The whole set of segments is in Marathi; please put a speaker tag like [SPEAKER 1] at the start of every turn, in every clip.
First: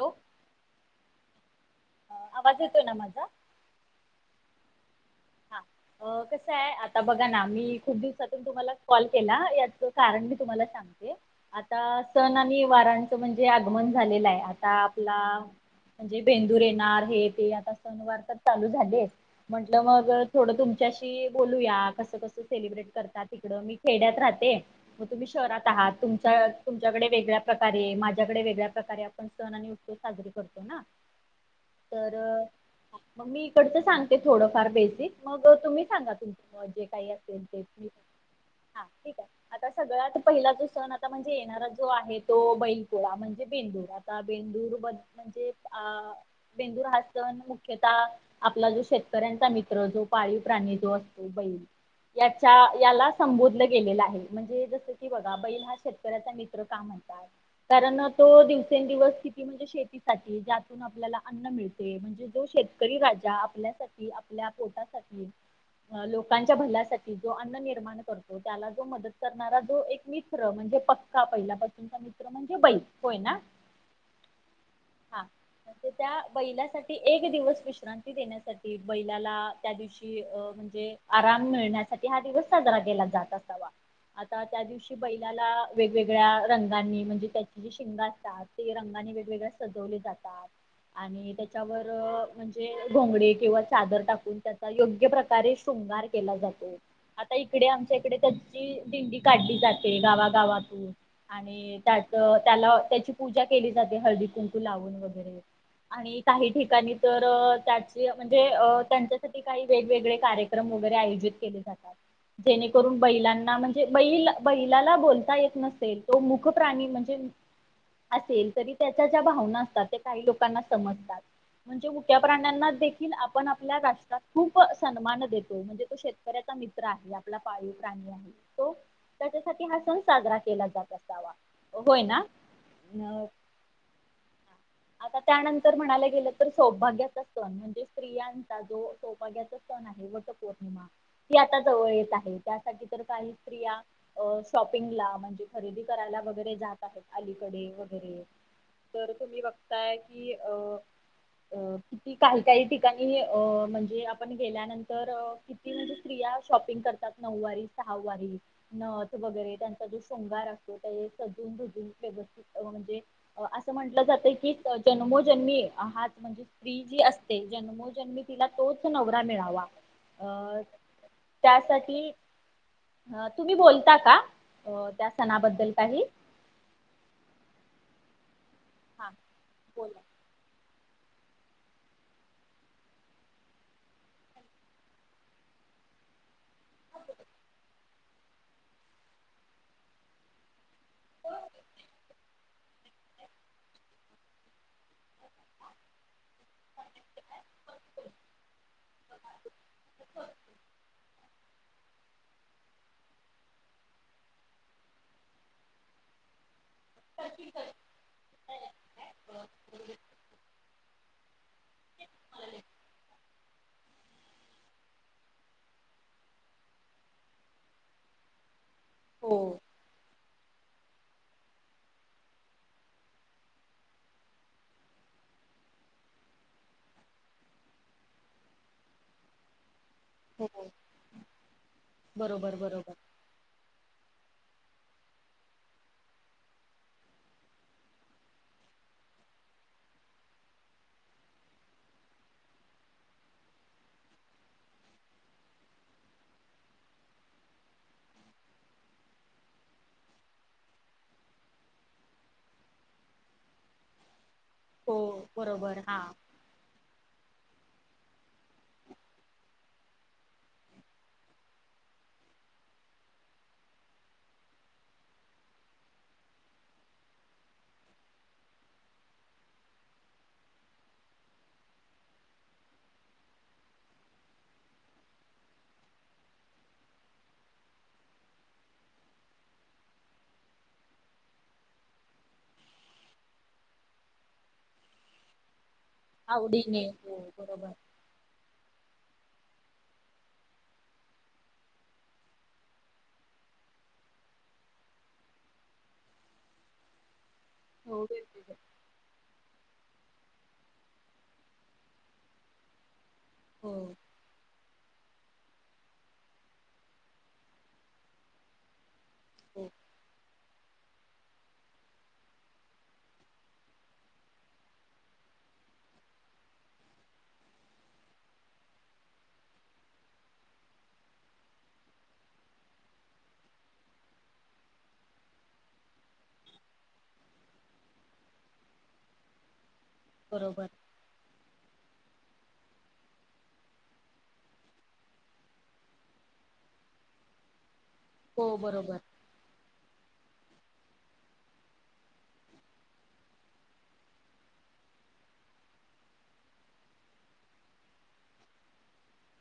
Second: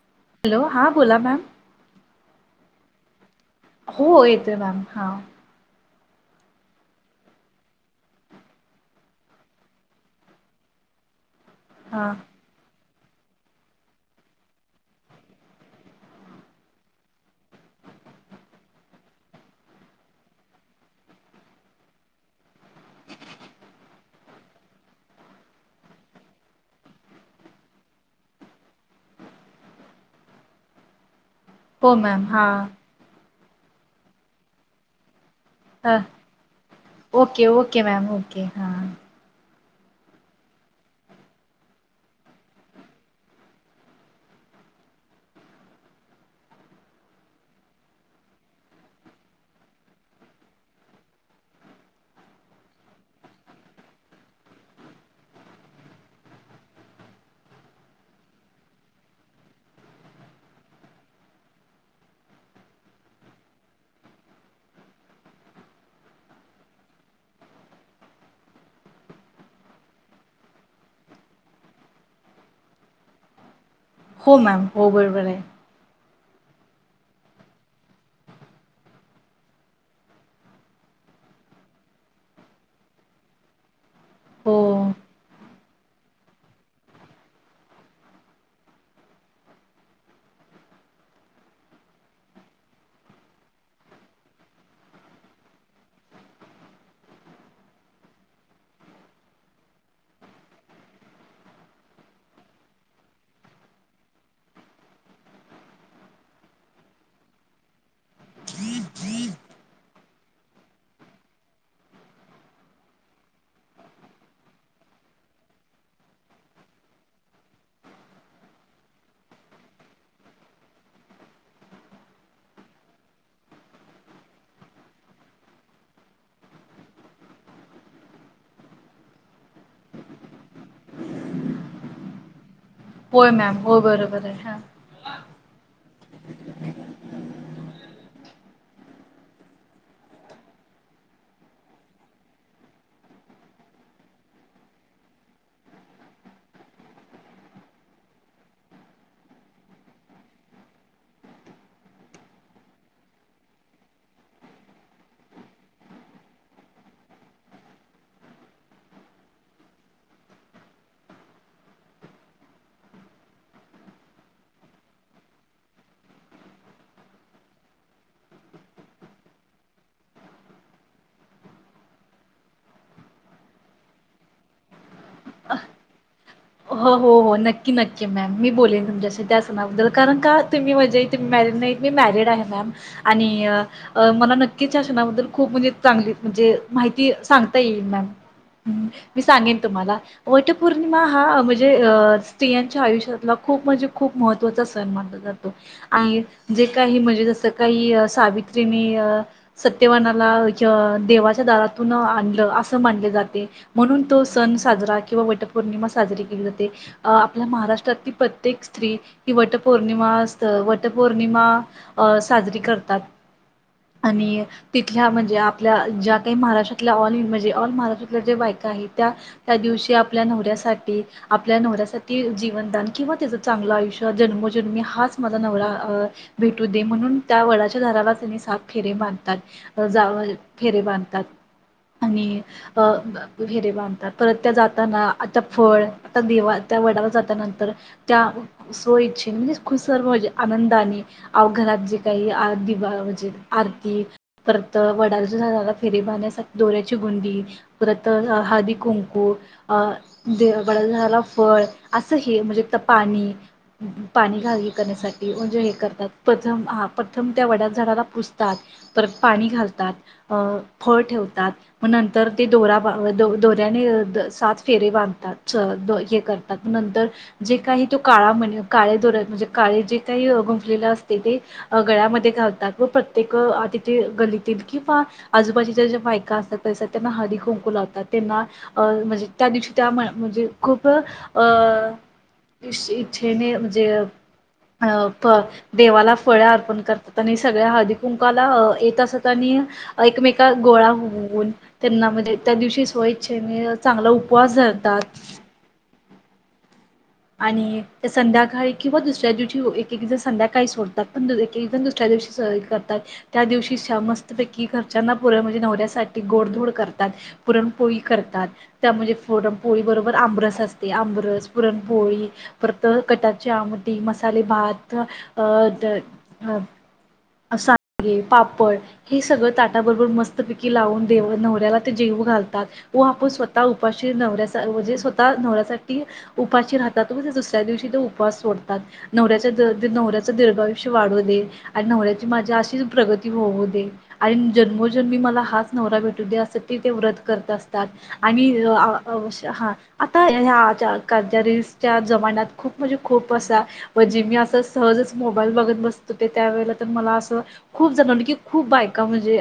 [SPEAKER 1] हॅलो.
[SPEAKER 2] हॅलो, हां बोला मॅम.
[SPEAKER 1] आवाज येतोय ना माझा.
[SPEAKER 2] हो येते मॅम हा.
[SPEAKER 1] हा हो. कसं आहे, आता बघा ना, मी खूप दिवसातून तुम्हाला कॉल केला, याचं कारण मी तुम्हाला सांग आता
[SPEAKER 2] हां
[SPEAKER 1] सण आणि वारांचं म्हणजे आगमन झालेलं आहे, आता आपला म्हणजे भेंदूर येणार, हे ते आता सनवार तर चालू झाले, म्हंटलं मग, अग थोडं तुमच्याशी बोलूया, कसं कसं सेलिब्रेट करतात तिकडं, मी खेड्यात राहते. म तुम्ही शहरात आहात, तुमच्या तुमच्याकडे वेगळ्या प्रकारे, माझ्याकडे वेगळ्या प्रकारे, आपन सण आणि उत्सव साजरी करतो ना.
[SPEAKER 2] हो
[SPEAKER 1] तर
[SPEAKER 2] मॅम हां
[SPEAKER 1] मग मी इकडचं सांगते थोडंफार बेसिक, मग तुम्ही
[SPEAKER 2] हां
[SPEAKER 1] सांगा तुमच्, जे काही असेल
[SPEAKER 2] ओके
[SPEAKER 1] ते,
[SPEAKER 2] ओके मॅम ओके हां
[SPEAKER 1] हा ठीके. आता सगळ्यात पहिला जो सण आता म्हणजे येणारा जो आहे तो, बैलपोळा म्हणजे बेंदुर. आता बेंदूर ब म्हणजे अ बेंदूर हा सण मुख्यतः आपला जो शेतकऱ्यांचा मित [unintelligible] याच्या याला संबोधलं गेलेलं आहे, म्हणजे जस की बघा बैल हा शेतकऱ्याचा मीत मित्र का म्हणता? कारण तो दिवसेंदिवस किती म्हणजे शेतीसाठी ज्यातून आपल्याला अन्न मिळते. जो शेतकरी राजा, आपल्यासाठी, आपल्या पोटासाठी. लोकांच्या भल्यासाठी जो अन्न निर्माण करतो, त्याला जो मदत करणारा, जो एक मी मित्र म्हणजे पक्का पहिल्यापासूनचा मित्र म्हणजे बाईक होय ना.
[SPEAKER 2] हो मॅम हो
[SPEAKER 1] हा
[SPEAKER 2] बरोबर आहे.
[SPEAKER 1] म्हणजे त्या बैलासाठी एक दिवस विश्रांती देण्यासाठी बैलाला त्या दिवशी. म्हणजे आराम मिळण्यासाठी हा दिवस साजरा केला जात असावा. आता
[SPEAKER 2] हो
[SPEAKER 1] त्या दिवशी बैलाला वेगवेगळ्या रंगांनी म्हणजे त्याची जी शिंग असतात. ते रंगाने वेगवेगळे्या सजवले जातात. आणि त्याच्यावर म्हणजे घोंगडे किंवा. चादर टाकून त्याचा योग्य प्रकारे शृंगार केला जातो. आता इकडे आमच्या इकडे त्याची दिंडी काढली जाते गावागावातून. आणि त्यात त्याला त्याची पूजा केली जाते हळदी कुंकू लावून वगैरे. आणि काही ठिकाणी तर त्याची म्ह. जे त्यांच्यासाठी काही वेगवेगळे कार्यक्रम वगैरे आयोजित केले जातात. जेणेकरून बैलांना म्हणजे बैल बैलाला बोलता येत नसेल. तो मुखप्राणी म्हणजे. असेल तरी त्याच्या ज्या भावना असतात ते काही लोकांना समजतात. म्हणजे मुक्या प्राण्यांना आपण आपल्या राष्ट्रात खूप सन्मान देतो, म्हणजे तो शेतकऱ्याचा मित्र आहे, आपला पाळीव प्राणी आहे. तो, त्याच्यासाठी हा सण साजरा केला जात असावा, होय ना. अ
[SPEAKER 2] होय मॅम, हो बरोबरे, हा.
[SPEAKER 1] आता त्यानंतर म्हणायला गेलं तर सौभाग्याचा सण, म्हणजे स्त्रियांचा जो सौभाग्याचा सण आहे. वट पौर्णिमा ती आता जवळ येत आहे त्यासाठी तर काही स्त्रिया. अ शॉपिंगला म्हणजे खरेदी करायला वगैरे जात आहेत अलीकडे वगैरे. तर तुम्ही बघताय की अं. अ किती काही काही ठिकाणी अ म्हणजे आपण गेल्यानंतर. म्हणजे स्त्रिया शॉपिंग करतात नऊवारी सहा वारी. नथ वगैरे त्यांचा जो शृंगार असतो त्या सजून जून व्यवस्थित म्हणजे असं म्हटलं जातं की जन्मोजन्मी हाच म्हणजे स्त्री जी असते जन्मोजन्मी तिला तोच नवरा मिळावा. अ त्यासाठी अ तुम्ही बोलता का त्या सणाबद्दल काही?
[SPEAKER 2] हो हो हो नक्की नक्की मॅम मी बोलेन
[SPEAKER 1] हा
[SPEAKER 2] तुमच्याशी त्या सणाबद्दल
[SPEAKER 1] बोला
[SPEAKER 2] कारण का तुम्ही म्हणजेही मॅरड नाही मी मॅरिड आहे मॅम आणि अ मला नक्कीच शषणाबद्दल खूप म्हणजे चांगली म्हणजे माहिती सांगता येईल मॅम. मी सांगन तुम्हाला वटपौर्णिमा हा म्हणजे स्त्रियांच्या आयुष्यातला खूप म्हणजे खूप महत्त्वाचा सण मानला जातो. आणि जे काही म्हणजे जसं काही सावित्रीनी अ सत्यवानाला देवाच्या दारातून आणलं असं मानले जाते. म्हणून तो सण साजरा किंवा वटपौर्णिमा साजरी केली जाते, आपल्या महाराष्ट्रातली प्रत्येक ही वटपौर्णिमा अस वटपौर्णिमा साजरी करतात. आणि तिथल्या म्हणजे आपल्या ज्या काही महाराष्ट्रातल्या ऑल इ म्हणजे ऑल महाराष्ट्रातल्या जे बायक आहेत. त्या
[SPEAKER 1] हो
[SPEAKER 2] त्या दिवशी आपल्या नवऱ्यासाठी आपल्या नवऱ्यासाठी जीवनदान किंवा त्याचं चांगलं आयुष्य जन्मोजन्मी हाच माझा नवरा. भेटू दे म्हणून त्या वडाच्या दाराला त्यांनी सापखेरे मानतात.
[SPEAKER 1] हो
[SPEAKER 2] फेरे बांधतात आणि
[SPEAKER 1] बरोबर बरोबर
[SPEAKER 2] हरे बांधतात परत त्या जाताना आता. फळ आता देवा त्या वडावर जातानंतर त्या सो इच्छ म्हणजे खु सर्वजे आनंदाने अ घरात जे काही दिवा म्हणजे आरती परत वडाच्या झाडाला फेरी बांधण्यासाठी दोऱ्याची गुंडी पुरत हळदी कुंकु अ दे वड्या झाडाला फळ असं हे म्हणजे तर पाणी पाणी घावी
[SPEAKER 1] हो
[SPEAKER 2] करण्यासाठी म्हणजे हे
[SPEAKER 1] बरोबर हा
[SPEAKER 2] करतात प्रथम हा प्रथम त्या वड्यात झाडाला पुजतात. परत पाणी घालतात अ फळ ठेवतात. मग नंतर ते दोरा दोऱ्याने सात फेरे बांध. हे करतात नंतर जे काही तो काळा म्हण काळे दोरत म्हणजे काळे जे काही गुंपलेलं असते ते गळ्यामध्ये घालतात व प्रत्येक तिथे गलीतील किंवा आजूबाजीच्या ज्या बायका असतात तस त्यांना हळदी कुंकू लावतात त्यांना अं म्हणजे त्या दिवशी त्यामुळे म्हणजे खूप अ इच्छेने म्हणजे अ प देवाला फळ्या अर्पण
[SPEAKER 1] आवडीने हो
[SPEAKER 2] करतात आणि सगळ्या
[SPEAKER 1] बरोबर
[SPEAKER 2] हळदी कुंकाला येत असत आणि एकमेका गोळा होऊन त्यांना म्हणजे त्या दिवशी स्वच्छेने चांगला उपवास झाला. [unintelligible] आणि
[SPEAKER 1] हो
[SPEAKER 2] त्या
[SPEAKER 1] वेगवेगळ्या
[SPEAKER 2] संध्याकाळी किंवा दुसऱ्या दिवशी एक एक जण संध्याकाळी सोडतात पण एक एक जण दुसऱ्या दिवशी स करतात. त्या
[SPEAKER 1] हो
[SPEAKER 2] दिवशी श्या मस्त व कि घरच्याना पुरण म्हणजे नवऱ्यासाठी गोडधोड करतात पुरण पोळी करतात त्या म्हणे पुरण
[SPEAKER 1] हो
[SPEAKER 2] पोळी बरोबर आंबरस असते आंबरस पुरण पोळी परत कटाची आमटी, मसाले भात अ सांडगे, पापड हे सगळं ताटाबरोबर मस्त पिकी लावून देव नवऱ्याला ते जेवू घालतात. व आपण स्वतः उपाशी नवऱ्या म्हणजे स्वतः नवऱ्यासाठी उपाशी राहतात म दुसऱ्या दिवशी ते उपास सोडतात. नवऱ्याचा द नवऱ्याचं
[SPEAKER 1] बरोबर
[SPEAKER 2] दर्भायुष्य वाढवू दे आणि नवऱ्याची माझी अशीच प्रगती होऊ दे आणि जन्मोजन्मी मला हाच नवरा भेटू दे, असत ते ते व्रत करत असतात. आणि
[SPEAKER 1] हो बरोबर
[SPEAKER 2] ह आता ह्या आ कज रिल्सच्या जमान्यात खूप म्हणजे खूप असा म्हणजे मी असं सहजच मोबाईल बघत बसत ते त्यावेेळेला तर मला असं खूप जणां की खूप बायका म्हणजे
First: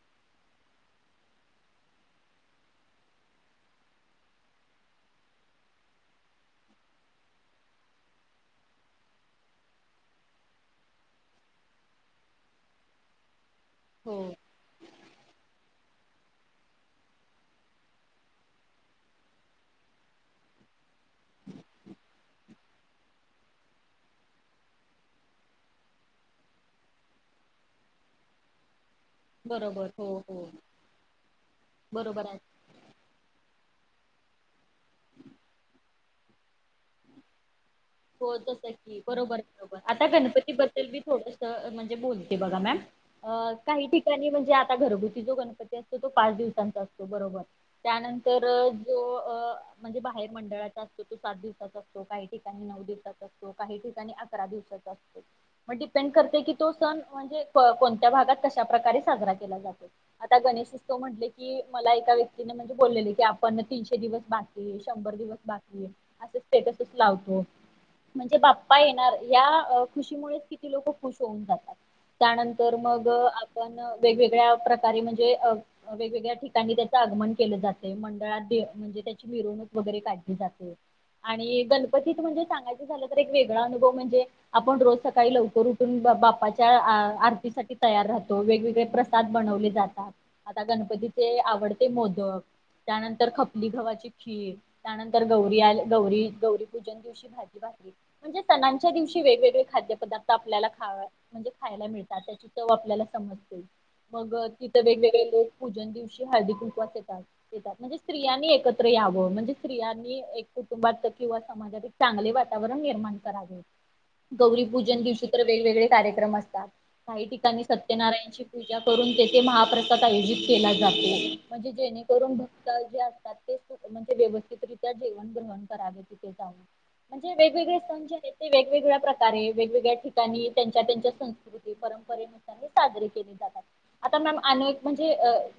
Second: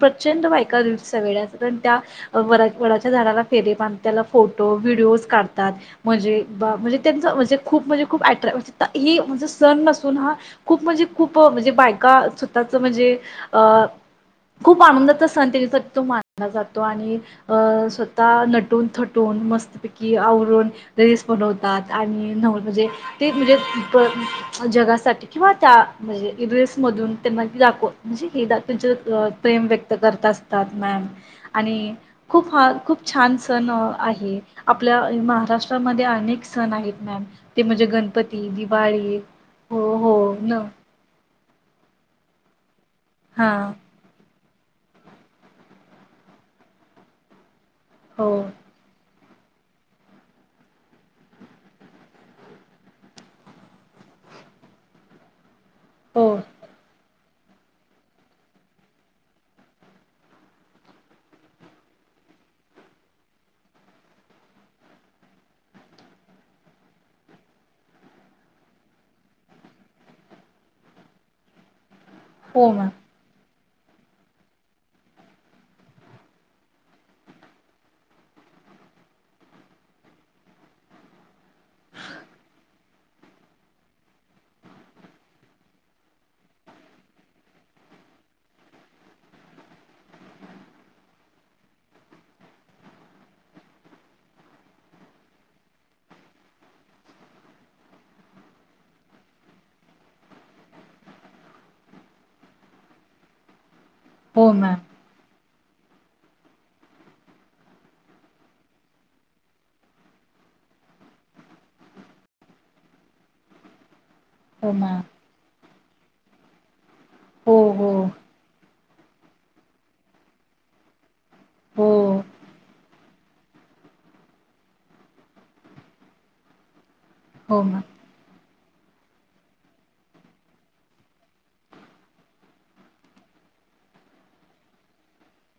[SPEAKER 2] प्रचंड बायका सगळ्या कारण त्या व वडच्या झाडाला फेरे आणि त्याला फोटो व्हिडिओज काढतात. म्हणजे म्हणजे त्यांच म्हणजे खूप म्हणजे खूप अट्रॅ म्हणजे म्हणजे सण नसून हा खूप म्हणजे खूप म्हणजे बायका स्वतःच म्हणजे अ.
[SPEAKER 1] हो.
[SPEAKER 2] खूप आनंदाचा सण त्याच्याचा तो मानला जातो आणि स्वतः नटून थटून मस्तीपैकी आवरून. रेस बनवतात आणि नवह म्हणजे. ते म्हणजे जगासाठी किंवा त्या म्हणजे रेस मधून त्यांना दाखव म्हणजे हे तु प्रेम
[SPEAKER 1] बरोबर
[SPEAKER 2] व्यक्त
[SPEAKER 1] हो
[SPEAKER 2] करत
[SPEAKER 1] हो
[SPEAKER 2] असतात मॅम आणि
[SPEAKER 1] बरोबर आहे
[SPEAKER 2] खूप हा खूप खूप छान सण आहे आपल्या महाराष्ट्रामध्ये अनेक सण आहेत. ते म्हणजे गण
[SPEAKER 1] हो जस की बरोबर बरोबर आता गणपती
[SPEAKER 2] न
[SPEAKER 1] बद्दल मी थोड म्हणजे बोलते बघा मम
[SPEAKER 2] हां
[SPEAKER 1] काही ठिक त्याणी म्हणजे आता घरगुती जो गणपती असतो तो पाच दिवसांचा असतो बरोबर
[SPEAKER 2] हो
[SPEAKER 1] त्यानंतर जो म्हणजे बाहेर मंडळाचा असतो तो सात दिवसाचा असतो काही ठिकाणी नऊ ठा अव ं तो स [unintelligible]
[SPEAKER 2] हो
[SPEAKER 1] म्हणजे कोणत्या भागात कशा प्रकारे साजरा केला जातो आता गणेश म्हट की मला एका व्यक्तीने म्हणजे बोलले की आपण तीनशे दिवस बातली शंभर दिवस बाकी असं तेटसच लावतो म्हणजे बाप्पा येणार या खुशीमुळेच किती लोक खुश होऊन जातात.
[SPEAKER 2] हो
[SPEAKER 1] त्यानंतर
[SPEAKER 2] मॅम
[SPEAKER 1] मग आपण वेगवेगळ्या प्रकारे म्हणजे अ. वेगवेगळ्या ठिकाणी त्याचं आगमन केलं जाते मंडळात मिव व जात गणत झालं तर एक वेगळा अनुभव म्हणजे. आपण रोज सकाळी लवकर उठून बाप्पाच्या आरतीसाठी तयार राहतो वेगवेगळे प्र ात बनवले जातात आता गणपतीचे आवडते मोदक त्यानंतर खपली गवा्हाची खीर त्यानंतर गौरी आल्या गौरी गौरीपूजन दिवशी भाजी. म्हणजे सणांच्या दिवशी वेगवेगळे खाद्यपदार्थ आपल्याला खा म्हणजे खायला मिळतात त्याची चव आपल्याला समजते मग
[SPEAKER 2] हो मॅम
[SPEAKER 1] तिथं वेगवेगळे लोक. पूजन दिवशी हाळदी कुंकवास येतात. येतात म्हणजे स्त्रियां एकत्र यावं म्हणजे स्त्रियांनी एक कुटुंबात किंवा समाजात एक चांगले वाट. वातावरण निर्माण करावे
[SPEAKER 2] हो मा
[SPEAKER 1] गौरीपूजन दिवशी तर वेगवेगळे कार्यक्रम असतात. काही
[SPEAKER 2] हो
[SPEAKER 1] ठिकाणी
[SPEAKER 2] हो
[SPEAKER 1] सत्यनारायणची पूजा. करून तेथे महाप्रद आयोजित केला जातो म्हणजे
[SPEAKER 2] हो
[SPEAKER 1] जेणेकरून भक्त जे असतात ते. म्हणजे व्यवस्थितरित्या जेवण ग्रहण करावे तिथे जाऊन म्हणजे
[SPEAKER 2] हो
[SPEAKER 1] वेगवेगळे
[SPEAKER 2] मा
[SPEAKER 1] सण जे ते वेगवेगळ्या प्रकारे वेगवेगळ्या ठिकाणी त्यांच्या त्यांच्या संस्कृती परंपरे. साजरी केले जातात. आता मॅम अन एक म्हणजे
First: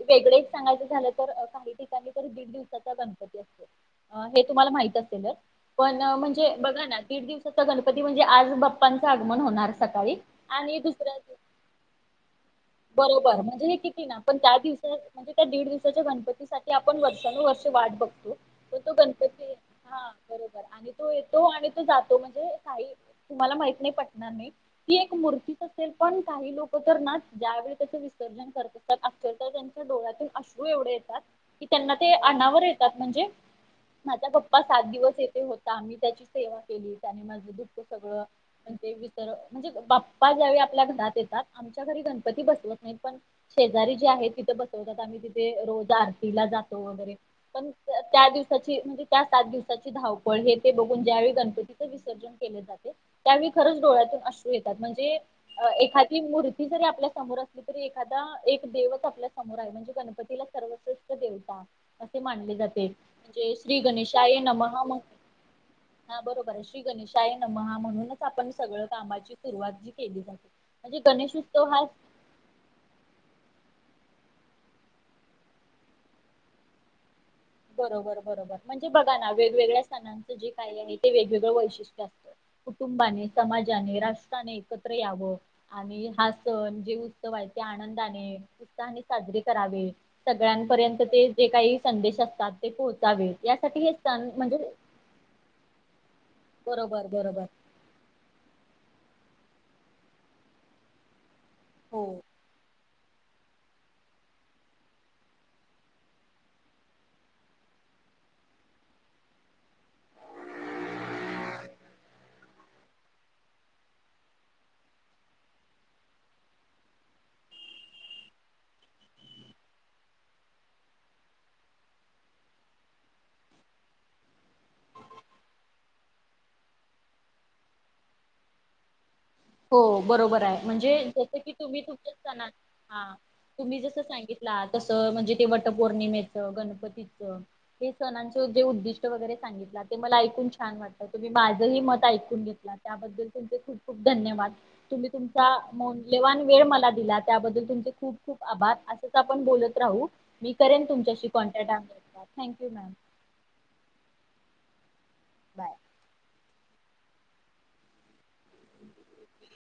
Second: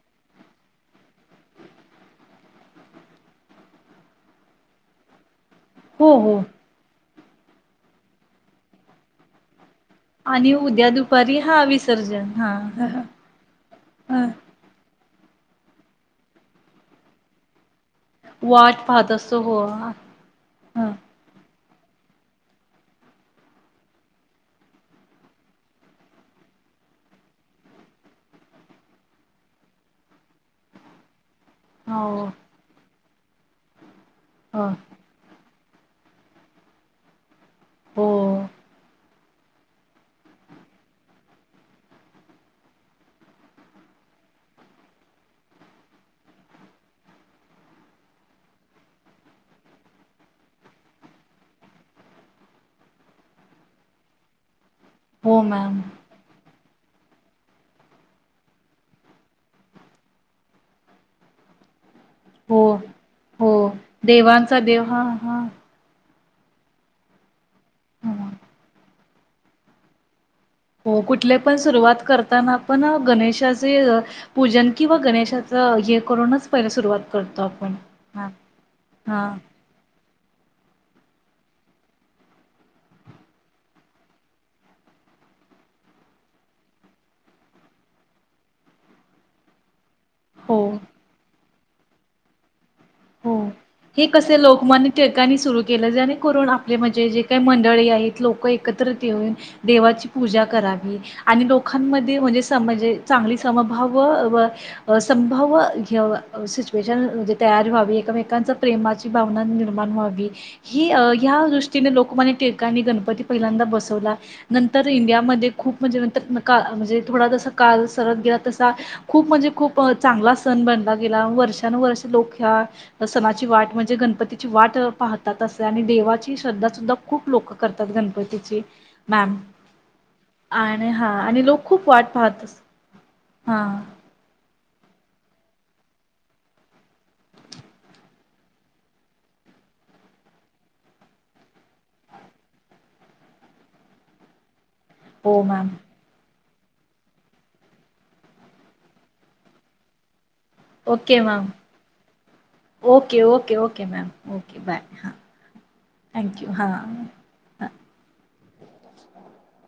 [SPEAKER 1] वेगळेच सांगायचं झालं तर काही ठिकाणी तर. दिवसा गणपती असतो हे तुम्हाला माहित असेलच. पण
[SPEAKER 2] हो हो
[SPEAKER 1] म्हणजे बघा ना दीड दिवसाचा गणपती म्हणजे आज बाप्पांचं आगमन होणार. सकाळी
[SPEAKER 2] आणि उद्या
[SPEAKER 1] दुसऱ्या दिव-
[SPEAKER 2] दुपारी हा विसर्जन हा. ह
[SPEAKER 1] बरोबर म्हणजे हे किती ना पण त्या दिवस. म्हणजे त्या दीड दिवसाच्या गणपतीसाठी आपण वर्षानुवर्ष वाट बघतो. पण
[SPEAKER 2] वाट
[SPEAKER 1] तो
[SPEAKER 2] पाहत असं
[SPEAKER 1] गणपती
[SPEAKER 2] हो.
[SPEAKER 1] हा बरोबर आणि तो येतो आणि तो जातो म्हणजे काही तुम्हाला माहित नाही पटणार नाही. ही एक मूर्तीच असेल पण काही लोक तर ना, ज्यावेेळी त्याचे विसर्जन करत आसल तर त्यांच्या डोळ्यातून अश्रू एवढे येतात. कि त्यांना ते
[SPEAKER 2] हो
[SPEAKER 1] अणावर येतात म्हणजे? माझा बप्पा
[SPEAKER 2] हो
[SPEAKER 1] सात दिवस येथे होता मी त्याची सेवा केली त्याने माझं दुःख
[SPEAKER 2] हो
[SPEAKER 1] सगळं ते विसर म्हणजे बाप्पा ज्यावेळी आपल्या घरात येतात. आमच्या घरी गणपती बसवत नाहीत पण शेजारी जे आहे तिथे बसवतात. आम्ही तिथे रोज आरतीला जातो वगैरे पण त्या दिवसाची म्हणजे त्या सात दिवसाची धावपळ, हे ते बघून ज्यावेळी गणपतीचं विसर्जन केले. त्यावेळी खरच डोळ्यात येतात म्हणजे
[SPEAKER 2] हो
[SPEAKER 1] अ
[SPEAKER 2] मॅम
[SPEAKER 1] एखादी मूर्ती जरी आपल्या समोर असली तरी एखादा एक देवच, आपल्या समोर आहे म्हणजे गणपतीला सर्वश्रेष्ठ देवता. असे मानले
[SPEAKER 2] हो
[SPEAKER 1] जाते जे
[SPEAKER 2] हो
[SPEAKER 1] श्री गणेशाय
[SPEAKER 2] देवांचा
[SPEAKER 1] नमः
[SPEAKER 2] देव
[SPEAKER 1] म
[SPEAKER 2] हा हा
[SPEAKER 1] हा बरोबर आहे श्री गणेशाय नमह म्हणूनच
[SPEAKER 2] हा.
[SPEAKER 1] आपण सगळं कामाची सुरुवात जी केली जाते. म्हणजे
[SPEAKER 2] हो कुठले पण
[SPEAKER 1] गणेशोत्सव हा
[SPEAKER 2] सुरुवात करताना पण गणेशाचे पूजन किंवा गणेशाचं हे करूनच पहिला सुरुवात करतो आप
[SPEAKER 1] बरोबर बरोबर म्हणजे बघा ना, वेगवेगळ्या सणांचं जे काही आहे तेेगवेगळं वैशिष्ट्य असतं. कुटुंबाने समाजाने राष्ट्राने एकत्र यावं. आणि हा सण जे उत्सव आहे ते आनंदाने उत्साहाने साजरे करावे.
[SPEAKER 2] हो
[SPEAKER 1] सगळ्यांपर्यंत ते जे काही संदेश असतात ते पोहच.
[SPEAKER 2] हो हे कस लोकमान्य टिळकांणी सुरू केलं, जेणेकरून आपले म्हणजे
[SPEAKER 1] बरोबर
[SPEAKER 2] जे काही
[SPEAKER 1] बरोबर
[SPEAKER 2] मंडळी आहेत. लोक एकत्र येऊन देवाची पूजा करावी. आणि
[SPEAKER 1] हो
[SPEAKER 2] लोकांमध्ये म्हणजे समजे चांगली समभाव व संभाव ह्य सिचुएशन म्हणजे तयार व्हा एकमेकांच्या प्रेमाची भावना निर्माण व्हावी. ही ह्या दृष्टीने लोकमान्य टिळकांणी गणपती पहिल्यांदा बसवला. नंतर इंडियामध्ये खूप म्हणजे, नंतर का म्हणजे, थोडा जसा काल सरत गेला तसा खूप, म्हणजे खूप, चांगला सण बनला गेला वर्षानुवर्ष लोक ह्या सणाची वाट म्हणजे गणपतीची वाट पाहतात. असते आणि देवाची श्रद्धा सुद्धा खूप लोक करतात गणपतीची मॅम
[SPEAKER 1] हो बरोबर आहे
[SPEAKER 2] आणि
[SPEAKER 1] म्हणजे
[SPEAKER 2] हा
[SPEAKER 1] जसं
[SPEAKER 2] आणि
[SPEAKER 1] की
[SPEAKER 2] लोक
[SPEAKER 1] तुम्ही
[SPEAKER 2] खूप वाट
[SPEAKER 1] तुमच्या
[SPEAKER 2] पाहत
[SPEAKER 1] नांन,
[SPEAKER 2] अस
[SPEAKER 1] हा
[SPEAKER 2] हा
[SPEAKER 1] तुम्ही जस सांगित ला तस म्हणजे ते वटपौर्णिमेचं गणपतीचं हे सणांचं जे उद्दिष्ट वगैरे सांगितलं ते मला ऐकून छान वाट तुम्ही माझंही मत ऐकून घेतला त्याबद्दल तुमचे खूप खूप धन्यवाद तुम्ही
[SPEAKER 2] हो
[SPEAKER 1] तुमचा
[SPEAKER 2] मॅम
[SPEAKER 1] मो मुल्यवान वेळ मला दिला त्याबद्दल तुमचे खूप खूप आभार असंच आपण बोलत राहू. मी करेन
[SPEAKER 2] ओके
[SPEAKER 1] तुमशी
[SPEAKER 2] मॅम
[SPEAKER 1] कॉन्टॅटा thank you ma'am.
[SPEAKER 2] Okay, okay, okay, ma'am okay bye हां
[SPEAKER 1] बाय
[SPEAKER 2] थँक्यू हां.
[SPEAKER 1] [inaudible]